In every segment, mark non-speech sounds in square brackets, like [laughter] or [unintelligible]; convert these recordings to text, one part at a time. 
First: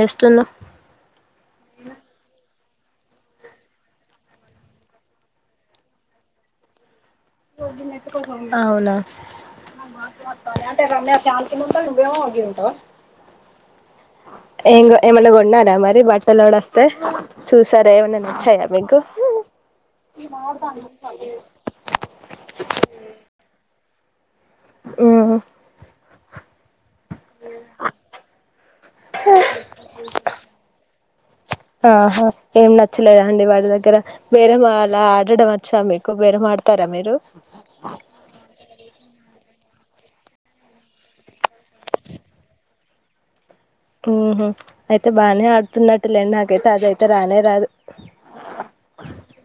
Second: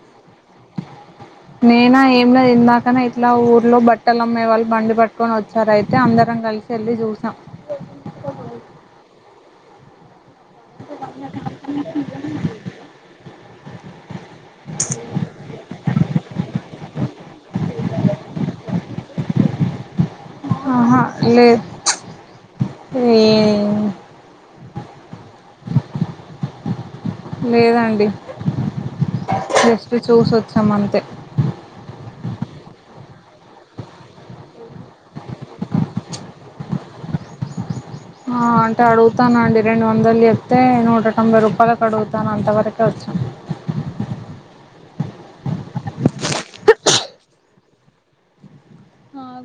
నేస్టున్నా నేనా ఏమ్ లా యేన్న కానీ ఇట్లా ఊర్లో బట్టలు అమ్మే వాళ్ళు బండి పట్టుకొని వచ్చారు అయితే అందరం కలిసి వెళ్ళి చూసమ్. అవ్నా అంటే రమ్య శాంతిని ఉంట నువ్వేమో గింటావ్ ఇంగ్ ఏమన్నా కొన్నారా మరి బట్టలోడు, వస్తే చూసారా ఏమన్నా నచ్చాయా మీకు. [unintelligible] ఏ ఏన్ ఉ లేదండి జస్ట్ చూసోచ్చాం అంతే ఆహా ఏం నచ్చలేదా అండి వాడి దగ్గర బేరేమ అలా ఆడడం వచ్చా మీకు బేరే ఆడతారా మీరు. హ అంటే అడుగుతాను అండి రెండు వందలు చెప్తే నూట తొంభై రూపాయలకు అడుగుతాను అంతవరకే వచ్చు. టుహ అయితే బానే ఆడుతున్నట్టులేండి నాకైతే అదైతే రానే రాదు.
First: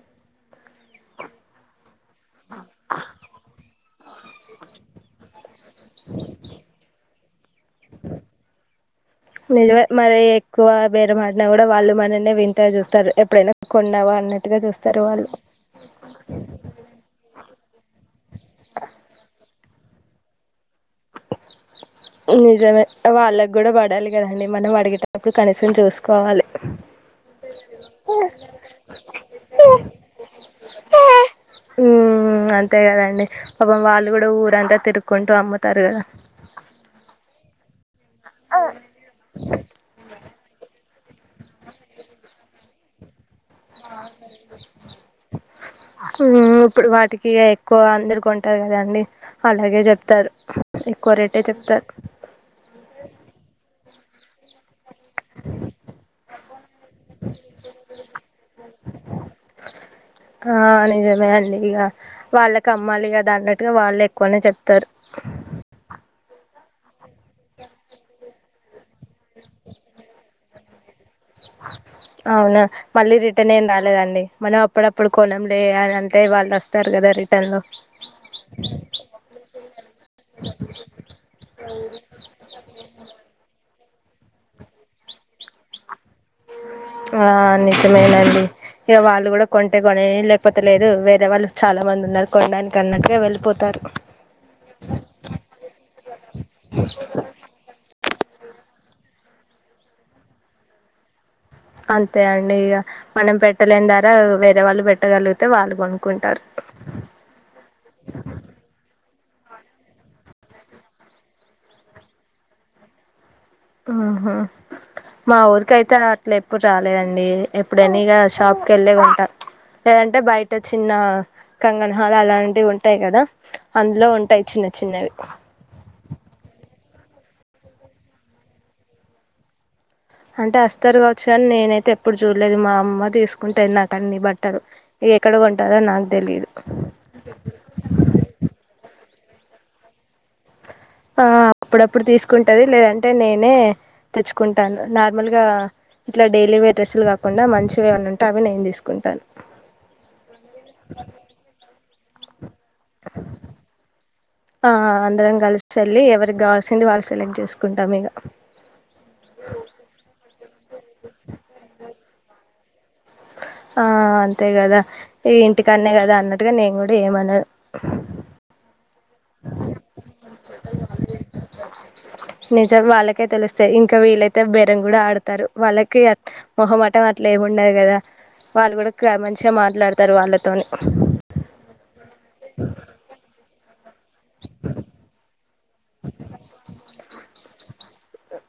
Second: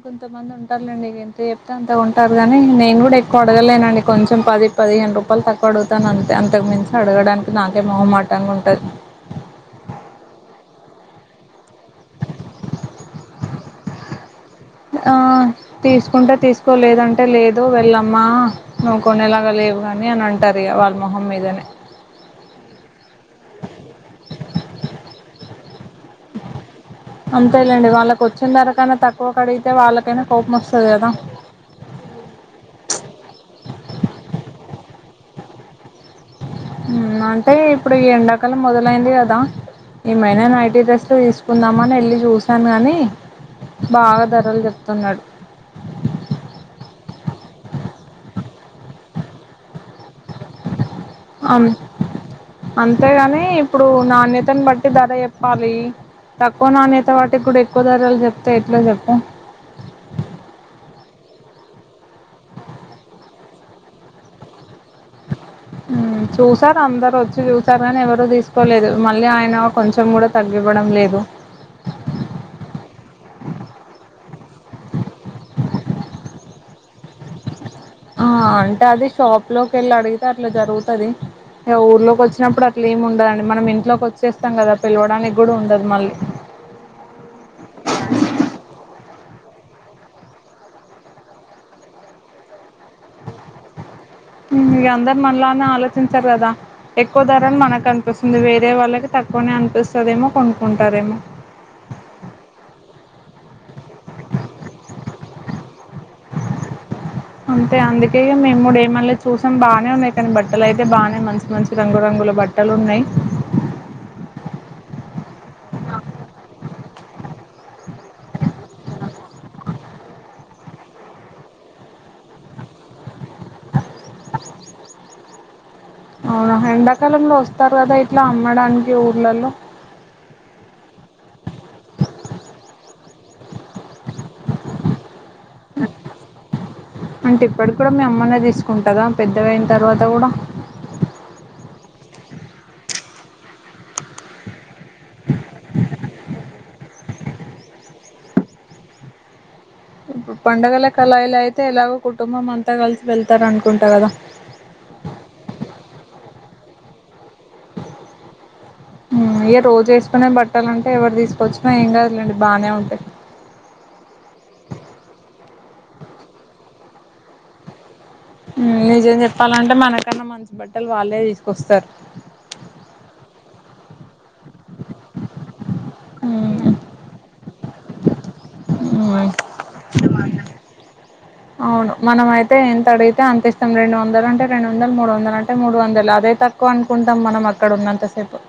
కొంత మంది ఉంటారుండి ఎంతి చెప్తే అంత కొంటారు కాని నేను కూడా ఎక్కువ అడగలేనండి, కొంచెం పది పదిహేను రూపాయలు తక్కువ అడుగుతానుంతే అంతకు మించి అడగడానిక్ నాకే మొహమ్మాటంగా ఉంటది నిజమే మరి ఎక్కువ బేర మాడిన కూడా వాళ్ళు మననే వింత చూస్తారు ఎప్పుడైనా కొన్నావా అన్నట్ ఆ తీసుకుంటే తీసుకో లేదంటే లేదు వెళ్ళమ్మా నువ్వు కొనేలాగా లేవ్ వానిన్ అంటారు ఇంకా వాళ్ళు నిజమే వాళ్ళకి కూడా పడాలి కధా అండి మనం అడిగేటప్పుడు కనిసమ్ చున్ చూసుకోవాలి అంతేలేండి వాళ్ళకి వచ్చిన ధర కన్నా తక్కువ కడిగితే వాళ్ళకైనా కోపం వస్తది కదా. మ్మ్ అంతే కొంట్ర అమన్ తారు కదా ఉమ్ అంటే ఇప్పుడు ఈ ఎండాకాలం మొదలైంది కదా ఏమైన నైటీస్ యెస్ తీసుకుందామని వెళ్ళి చూసాను గాని బాగా ధరలు చెప్తున్నాడు హు ఇప్పుడు వాటికి ఎక్కువ అందరు కొంటారు కదండి అలాగే చెప్ అ అంతేగాని ఇప్పుడు నా నీతిని బా ధర చెప్పాలి తక్కువ నాన్యాత వాటికి కూడా ఎక్కువ ధరలు చెప్తే ఎట్లా చెప్పండి మీ అండి ఇగా వాళ్ళకి అమ్మాలి గాద అన్నట్టుగా వాళ్ళు ఎక్కువనే చెప్ తరు హ్మ్. చూసారు అందరు వచ్చి చూసారు కానీ ఎవరు తీసుకోలేదు మళ్ళీ ఆయన కొంచెం కూడా తగ్గివ్వడం లేదు అవునా మళ్ళీ రిటర్న్ ఏం రాలేదండి మనం అప్పుడప్పుడు కొనంలే అని అంటే వాళ్ళు వస్తారు కదా రిటర్న్ లో ఆ అంటే అది షాప్ లోకి వెళ్ళి అడిగితే అట్లా జరుగుతుది ఊర్లోకి వచ్చినప్పుడు అట్లా ఏమి ఉండదండి మనం ఇ ఇంట్లోకి వచ్చేస్తాం కదా పిలవడానికి కూడా ఉండదు మళ్ళీ ఆ నిజమేనండి ఇక వాళ్ళు కూడా కొంటే కొననీ లేకపోతే లేదు వేరే వాళ్ళు చాలా మంది ఉన్నారు కొనడానికి అన్నటుగా వెళ్ళిపోతారు ఇగా అందరు మనలానే ఆలోచించారు కదా ఎక్కువ ధరని మనకు అనిపిస్తుంది వేరే వాళ్ళకి తక్కువనే అనిపిస్తుదేమో కొనుక్కుంటారేమో అంతే అండి ఇక మనం పెట్టలేని దారా వేరే వాళ్ళు పెట్టగలిగితే వాళ్ళు కొనుక్కుంటారు అంతే అందుకి మేము కూడు ఏమలే చూసామ్ బానే ఉన్నాయి కానీ బట్టలు అయితే బానే మంచి మంచి రంగురంగుల బట్టలు ఉన్నాయి అ హ మా ఊరికైతే అట్లా ఎప్పుడు రాలేదండి ఎప్పుడైనా ఇగా షాప్కి ఏళ్ళే కొంట లేదంటే బయట చిన్న కంగనా హాల్ అలాంటివి ఉంటాయి కదా అందులో ఉంటాయి చిన్న చిన్నవి అవునా ఎండాకాలంలో వస్తారు కదా ఇట్లా అమ్మడానికి ఊర్లలో అంటే అస్తారు కావచ్చు కాని నేను అయితే ఎప్పుడు చూడలేదు మా అమ్మ తీసుకుంటది నాకు అన్ని బట్టలు ఇగా ఎక్కడ కొంటందొ నాకు తెలిదు దా పెద్దగ అయిన తర్వాత కూడా అ అప్పుడప్పుడు తీసుకుంటాది లేదంటే నేనే తెచ్చుకుంటాను నార్మల్గా ఇట్లా డేలీ వేర్ డ్రెస్సులు కాకుండా మంచివేమన్న ఉంటే అవి నేను తీసుకుంటాను పండగలకు అలా ఇలా అయితే ఎలాగో కుటుంబం అం ఆ అందరం కలిసి వెళ్లి ఎవరికి కావాల్సింది వాళ్ళు సెలెక్ట్ చేసుకుంటాం ఇగ ఇగా రోజు ఎసుకునే బట్టాలంటే ఎవరు తీసుకొచ్చిన ఏం కాదులేండి బానే ఉంటాయి ఆ అంతే కదా ఇ ఇంటికన్నే కదా అన్నట్టుగా నేను కూడా ఏమనా హూ నిజం చెప్పాలంటే మనకన్నా మంచి బట్టలు వాళ్ళే తీసుకొస్తారు యి ఇంకా వీళ్ళైతే బెరం కూడా ఆడుతారు వాళ్ళకి ఉమ్, మోహమాటం లేముండదు కదా వాళ్ళు కూడా ఉమ్, మంచిగా మాట్లాడుతారు వాళ్ళతోని అవును మనము అయితే ఎంత అడిగితే అంత ఇస్తాం రెండు వం రెండు వందలు అంటే రెండు వందలు మూడు వందలు అంటే మూడు వందలు అదే తక్కువ అనుకుంటాం మనం అక్కడ ఉన్నంతసేపు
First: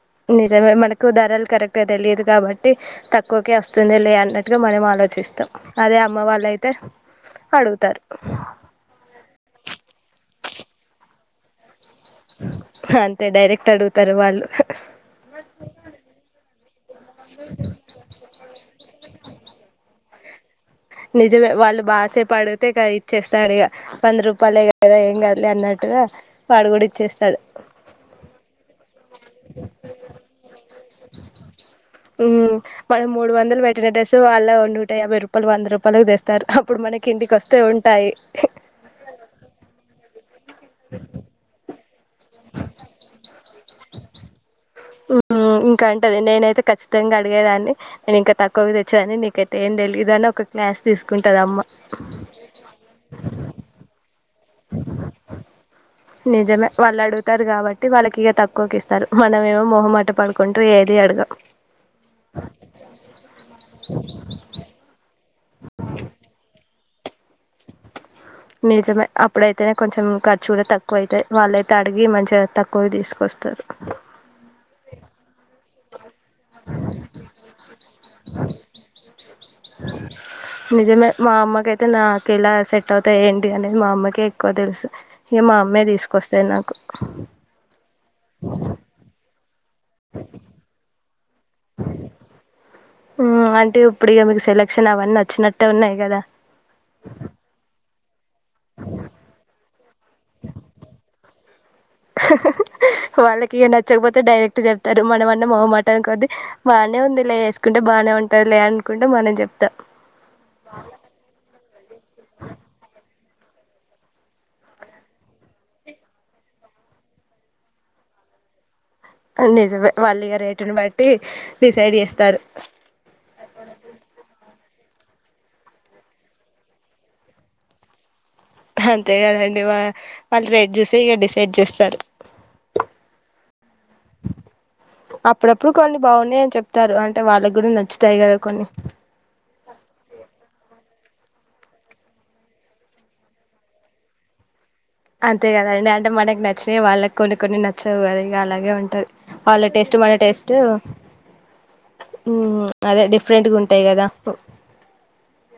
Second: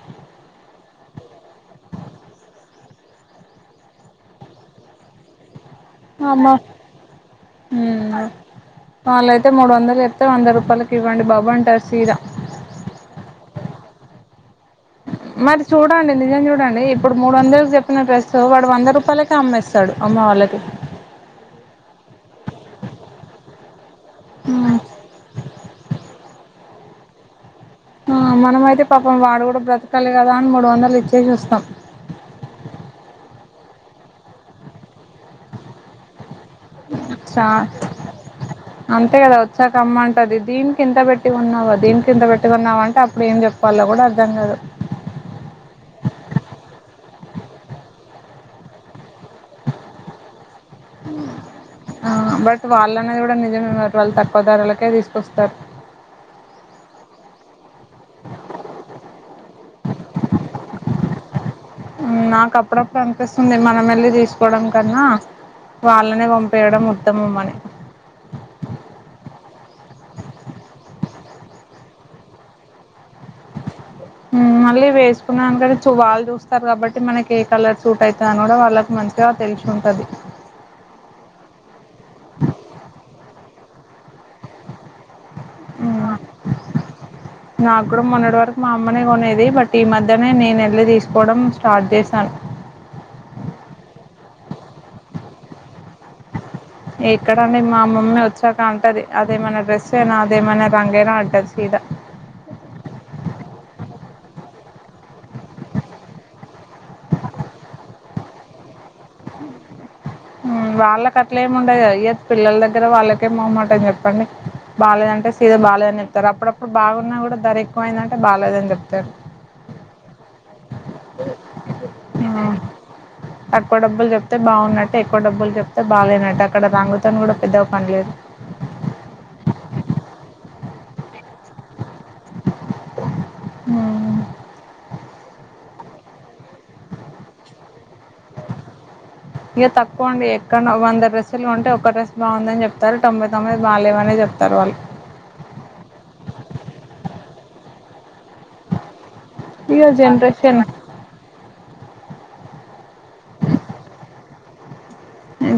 ఎక్కువ ధరలు కరెక్ట గా తెలియదు కాబట్టి తక్కువకే వస్తుందిలే అన్నట్టుగా మనం ఆలోచిస్తాం అదే అమ్మ వాళ్ళయితే అడుగుతారు మ్మ్ వాళ్ళు అయితే మూడు వందలు చేప్తే వంద రూపాయలకి ఇవ్వండి బాబు వంటరు అంతే డైరక్ట్ ఆడుగు తారు వాళ్ళు మరి చూడండి నిజం చూడండి ఇప్పుడు మూడు వందలకి చెప్పిన డ్రెస్సు వాడు వంద రూపాయలకే అమ్మేస్తాడు అమ్మ వాళ్ళకి నిజమే వాళ్ళు బా సేపు అడుగుతే ఇగా ఇచ్చేస్తాడు ఇగా వంద రూపాయలే కదా ఎం కాదులే అన్నట్టుగా వాడు కూడా ఇచ్చేస్తాడు ఆ మనము అయితే పాపం వాడు కూడా బ్రతకాలి కదా అని మూడు వందలు ఇచ్చేసి అస్తాం ఇగా డ్రెస్ వాళ్ళ నూటా యాభై రూపాలు వంద రూపా పాలు తెస్ చా అంతే కదా వచ్చాక అమ్మ అంటది దీనికి ఇంత పెట్టి కోన్నావా దీనికి ఇంత పెట్టీ కొన్నవా అంటే అప్పుడు ఏం చెప్పలో కూడా అర్థం కాదు స్ట్ ఇంకా అంటది నేనైతే ఖచ్చితంగా అడిగేదాన్ని నేను ఇంకా తక్కువ తెచ్చాదని నీకైతే ఏం తెలీయదు అని ఒక క్లాస్ తీసుకుంటదమ్మ. ఆ బట్ వాళ్ళనే కూడా ఎ నిజమ వాళ్ళ త పదారులకే తీసుకొస్తారు అంటారు కాబట్టి వాళ్ళకి ఇక తక్కువకి ఇస్తారు మనమేమో మోహమాట పడుకుంటూ ఏది అడగ నాకు అప్పుడప్పుడు అనిపిస్తుంది మనం వెళ్ళి తీసుకోవడం కన్నా వాళ్ళనే పంపేయడం ఉత్తమమని నిజమే అప్పుడైతేనే కొంచెం ఖర్చు కూడా తక్కువ అయితాయి వాళ్ళయితే అడిగి మంచిగా తక్కువ తీసుకు హ్మ్ మళ్ళీ వేస్ అందగనించి వాల్ చూస్తారు కాబట్టి మనకి ఏ కలర్ సూట్ అయితది అని కూడా వాళ్ళకి మంచిగా తెలిసి ఉంటది నిజమే మా అమ్మకైతే నాకెలా సెట్ అవుతాయి ఏంటి అనేది మా అమ్మకి నాకు. నా కూడా మొన్నటి వరకు మా అమ్మనే కొనేది బట్ ఈ మధ్యనే నేను వెళ్ళి తీసు హ్మ్ అంటే ఇప్పుడు ఇక మీకు సెలక్షన్ అవన్నీ వచ్చినట్టు ఎక్కడండి మామూలు మ్మ్ వాచ్ గా అంటది అదేమనా డ్రెస్ ఎనా అదేమనా రంగేనా అంటది ఇదా వాళ్ళకి ఈ నచ్చకపోతే డైరెక్ట్ చెప్తారు మనమన్నా మొహమాటం కొద్ది బానే ఉంది లే వేసుకుంటే బానే ఉంటది లే అనుకుంట మనం చెప్తాం మ్ వాళ్ళకట్లేమి ఉండదు కదా ఎత్ పిల్లల దగ్గర వాళ్ళకేమ్ మొహమాటం చెప్పండి బాలేదంటే సీద బాలేదని చెప్తారు అప్పుడప్పుడు బాగున్నా కూడా ధర ఎక్కువైందంటే బాలేదని చెప్తారు నిజమే వాళ్ళీగా రేటుని బట్టి డిసైడ్ చేస్తారు హ్మ్. తక్కువ డబ్బులు జెప్తే బావున్నట్టు, ఎక్కువ డబ్బులు చెప్తే బాగాలేనట్టు అక్కడ రాంగుతోని కూడా పెద్దగ పనిలేదు అంతే కదండి వా వాళ్ళు రేట్ చూసే ఇక డిసైడ్ చేస్తారు హ్మ్. అప్పుడప్పుడు కొన్ని బాగున్నాయని చెప్తారు అంటే వాళ్ళకి కూడా నచ్చుతాయి కదా కొన్ని ఇవి తకువండి ఏకంగా వంద డ్రెస్ అసలు ఉంటే ఒక్క డ్రెస్ బాగుందని చెప్తారు తొంభై తొంభది బాలేవని చెప్తారు వాళ్ళు అంతే కదండి అంటే మనకి నచ్చినావి వాళ్ళకి కొన్ని కొన్ని నచ్చవు కద అలాగే ఉంటది వాళ్ళ ఇగ టేస్ట్ మన టేస్ట్ జనరేషన్ మ్ అదే డిఫరెంట్గా ఉంటాయి కదా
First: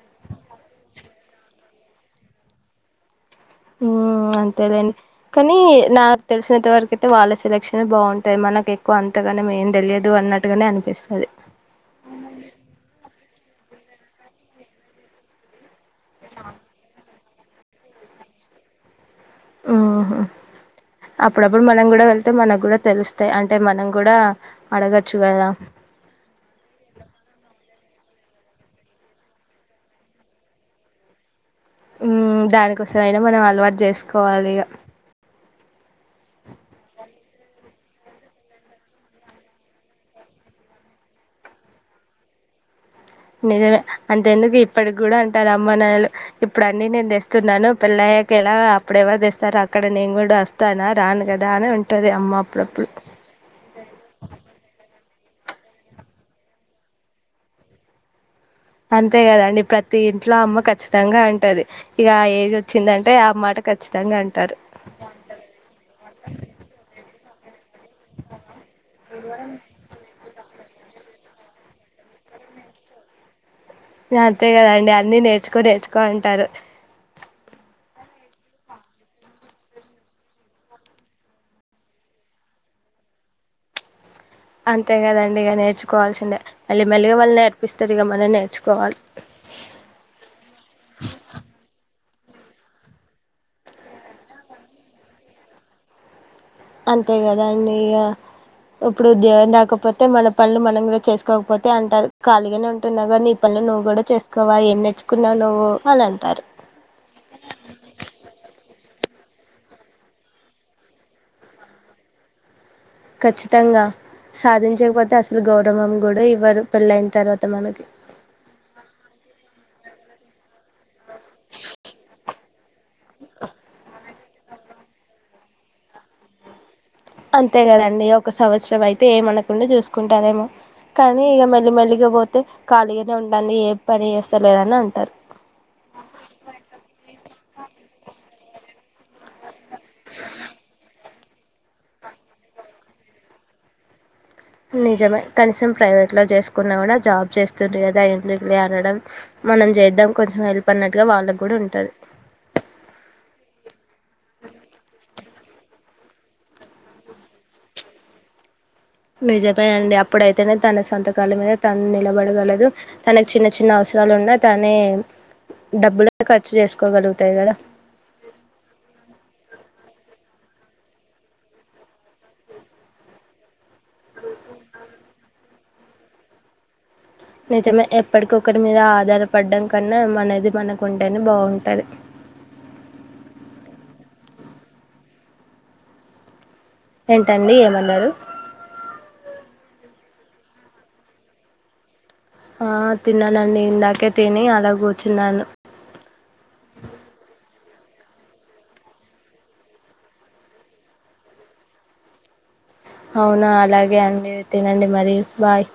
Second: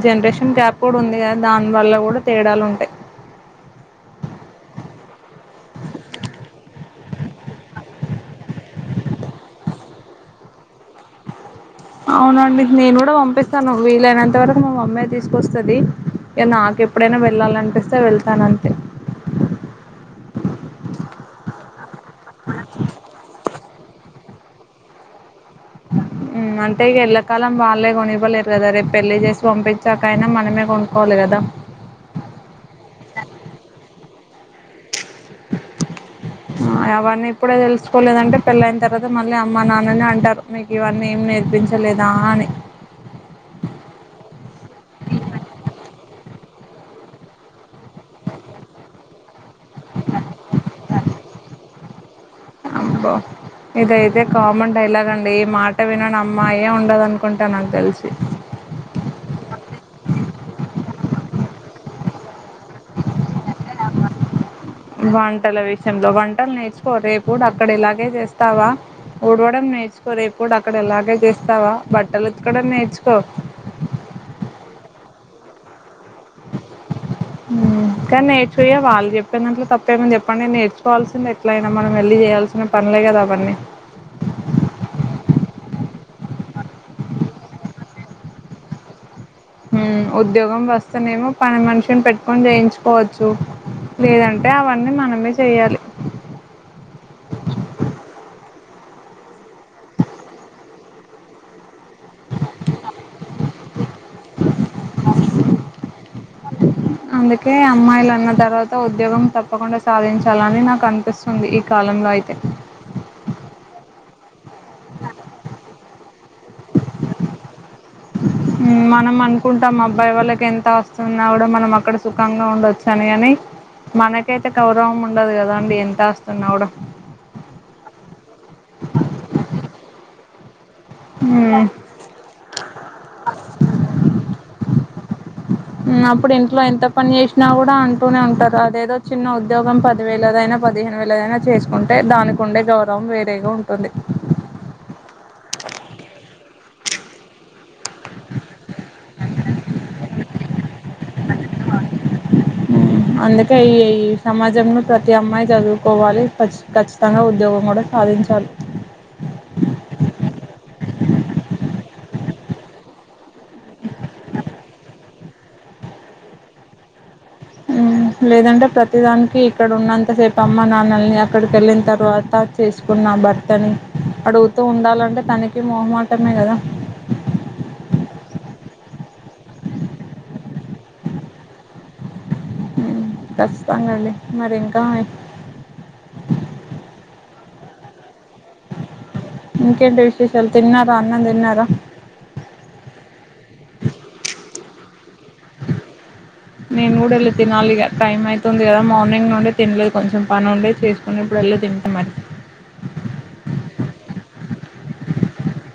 జనరషన్ కేపడ్ ఉంది కదా దాన్ దాని వల్ల కూడా తేడాలు ఉంటాయి మ్ అంతేలేండి కానీ నాకు తెలిసినంత వరకు అయితే వాళ్ళ సెలక్షన్ ఏ బాగుంటాయి మనకు ఎక్కువ అంతగానే మేం తెలియదు అన్నట్టుగానే అనిపిస్తది అవునండి నేను కూడా పంపిస్త తనుకు వీలైనంత వరకు మా మమ్మీ ఏ తీసుకొస్తది ఏ నాకేప్పుడేనా వె వెళ్ళాలనిపిస్తే వెళ్తాను అంతే ఉ అప్పుడప్పుడు మనం కూడా వెళ్తే మనకు కూడా తెలుస్తాయి అంటే మనం కూడా అడగచ్చు కదా మ్ అంటే ఇగ ఎళ్లకాలం వాళ్ళే కొనివ్వలేరు కదా రేపు పెళ్లి చేసి పంపించాకయినా మనమే కొనుక్కోవాలి కదా మ్ దానికోసంమయినా మనం అలవాటు చేసుకోం కోవాలిగా ఆ అవన్నీ ఇప్పుడే తెలుసుకోలేదంటే పెళ్ళయిన తర్వాత మళ్ళీ అమ్మ నాన్నని అంటారు మీకు ఇవన్నీ ఏం నేర్పించలేదా అని నిజమే అంత ఎందుకు ఇప్పటికి కూడా అంటారు అమ్మా నాలు ఇప్పుడు అన్ని నేను తెస్తున్నాను పెళ్ళయ్యాక ఎలా అప్పుడు ఎవరు తెస్తారో అక్కడ నేను కూడా వస్తానా రాను కదా అని ఉంటుంది అమ్మ అప్పుడప్పుడు అబ్బో అ ఈ మాట వినని అమ్మాయే ఉండదు అనుకుంటా నాకు తెలిసి అంతే కదండి ప్రతి ఇంట్లో అమ్మ ఖచ్చితంగా అంటది ఇక ఆ ఏజ్ వచ్చిందంటే ఆ మాట ఖచ్చితంగా అంటారు వంటల విషయంలో వంటలు నేర్చుకో రేపు పు డబ్ అక్కడ ఇలాగే చేస్తావా ఊడవడం నేర్చుకో రేపు డ అక్కడ అలాగే చేస్తావా బట్టలు ఉతకడం నేర్చుకో అంతే కద అండి అన్నీ నేర్చుకో నేచుకో కా అంటారు కానీ నేర్చుయ వాళ్ళు చెప్పిన దాంట్ లో తప్పేముంది చెప్పండి నేర్చుకోవాల్సింది ఎట్లయినా మనం వెళ్ళి చేయాల్సిన పనులే కదా అవన్నీ అంతే కదండి ఇక నేర్చుకోవాల్సిందే మళ్ళీ మెలిగా వాళ్ళు నేర్పిస్తారు ఇక మనం నేర్చుకోవాలి కొన్ని చేయించుకోవచ్చు లేదంటే అవన్నీ మనమే చేయాలి అంతే కదా అండి ఇగ ఇప్పుడు ఉద్యోగం రాకపోతే మల పనులు మనం కూడా చేసుకోకపోతే అంటరు ఖాళీగానే ఉంటున్నావు కద నీ పనులు నువ్వు కూడా చేసుకో నువ్వా ఏం నేడుచ్చుకున్నావు నువ్వు వాల్ అంటారు అందుకే అమ్మాయిలు అన్న తర్వాత ఉద్యోగం తప్పకుండా సాధించాలని నాకు అనిపిస్తుంది ఈ కాలంలో అయితే ఖచ్చితంగా సాధించకపోతే అసలు గౌరవం కూడా ఇవ్వరు పెళ్లయిన తర్వాత మనకి తమ అబ్బాయి వాళ్ళకి ఎంత ఆస్తి ఉన్న కూడా మనం అక్కడ సుఖంగా ఉండొచ్చు తనీ అని మనక్ చేస్తే గౌరవం ఉండదు కదా అండి ఎంత ఆస్తి ఉన్నా కూడా అంతే కదండి ఒక సంవత్సరం అయితే ఏమనకుండా చూసుకో కుంటారేమో కానీ ఇక మెల్లి మెల్లిగా పోతే ఖాళీగానే ఉంటాంది ఏ పని చేస్త సర్లేదన అంటారు అప్పుడు ఇంట్లో ఎంత పని చేసినా కూడా అంటూనే ఉంటారు అదేదో చిన్న ఉద్యోగం పది వేలదైనా పదిహేను వేలదైనా చేసుకుంటే దానికి ఉండే గౌరవం వేరేగా ఉంటుంది నిజమే కనీసం ప్రైవేట్ లో చేసుకున్నా కూడా జాబ్ చేస్తుంది కదా ఎందుకు లే అనడం మనం చేద్దాం కొంచెం హెల్ప్ అన్నట్టుగా వాళ్ళకి కూడా ఉంటాది అందుకే ఈ ఈ సమాజంలో ప్రతి అమ్మాయి చదువుకోవాలి కచ్ ఖచ్చితంగా ఉద్యోగం కూడా సాధించాలి నిజమే అండి అప్పుడైతేనే తన సొంతకాల మీద తను నిలబడగలదు తనకు చిన్న చిన్న అవసరాలు ఉన్నా తనే డబ్బులు ఖర్చు చేసుకోగలుగు ఉమ్ లేదంటే ప్రతి దానికి ఇక్కడ ఉన్నంత సేపు అమ్మ నాన్నల్ని అక్కడికి వెళ్ళిన తర్వాత చేసుకున్నాం భర్త ని అడుగుతూ ఉండాలంటే తనే మొహమాటమే కదా నిజమే ఎప్పటి ఒక్కరి మీద ఆధారపడం కన్నా మనది మనకు ఉంటే నే బాగుతాది ఉమ్ ఖచ్చితంగా అండి మరి ఇంకా ఏంటండి ఏమన్నారు ఇంకేంటి విశేషాలు తిన్నారా అన్నం తిన్నారా ఆ తిన్నానండి ఇందాకే తిని అలా కూర్చున్నాను మేం కూడా వెళ్ళితే నాలుగు టైం అయితుంది కదా మార్నింగ్ నుండి తినలేదు కొంచెం పని ఉండే చేసుకుని ఇప్పుడు వెళ్ళి తింటాం మరి అవునా అలాగే అండి తినండి మరి బాయ్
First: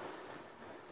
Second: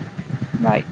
బాయ్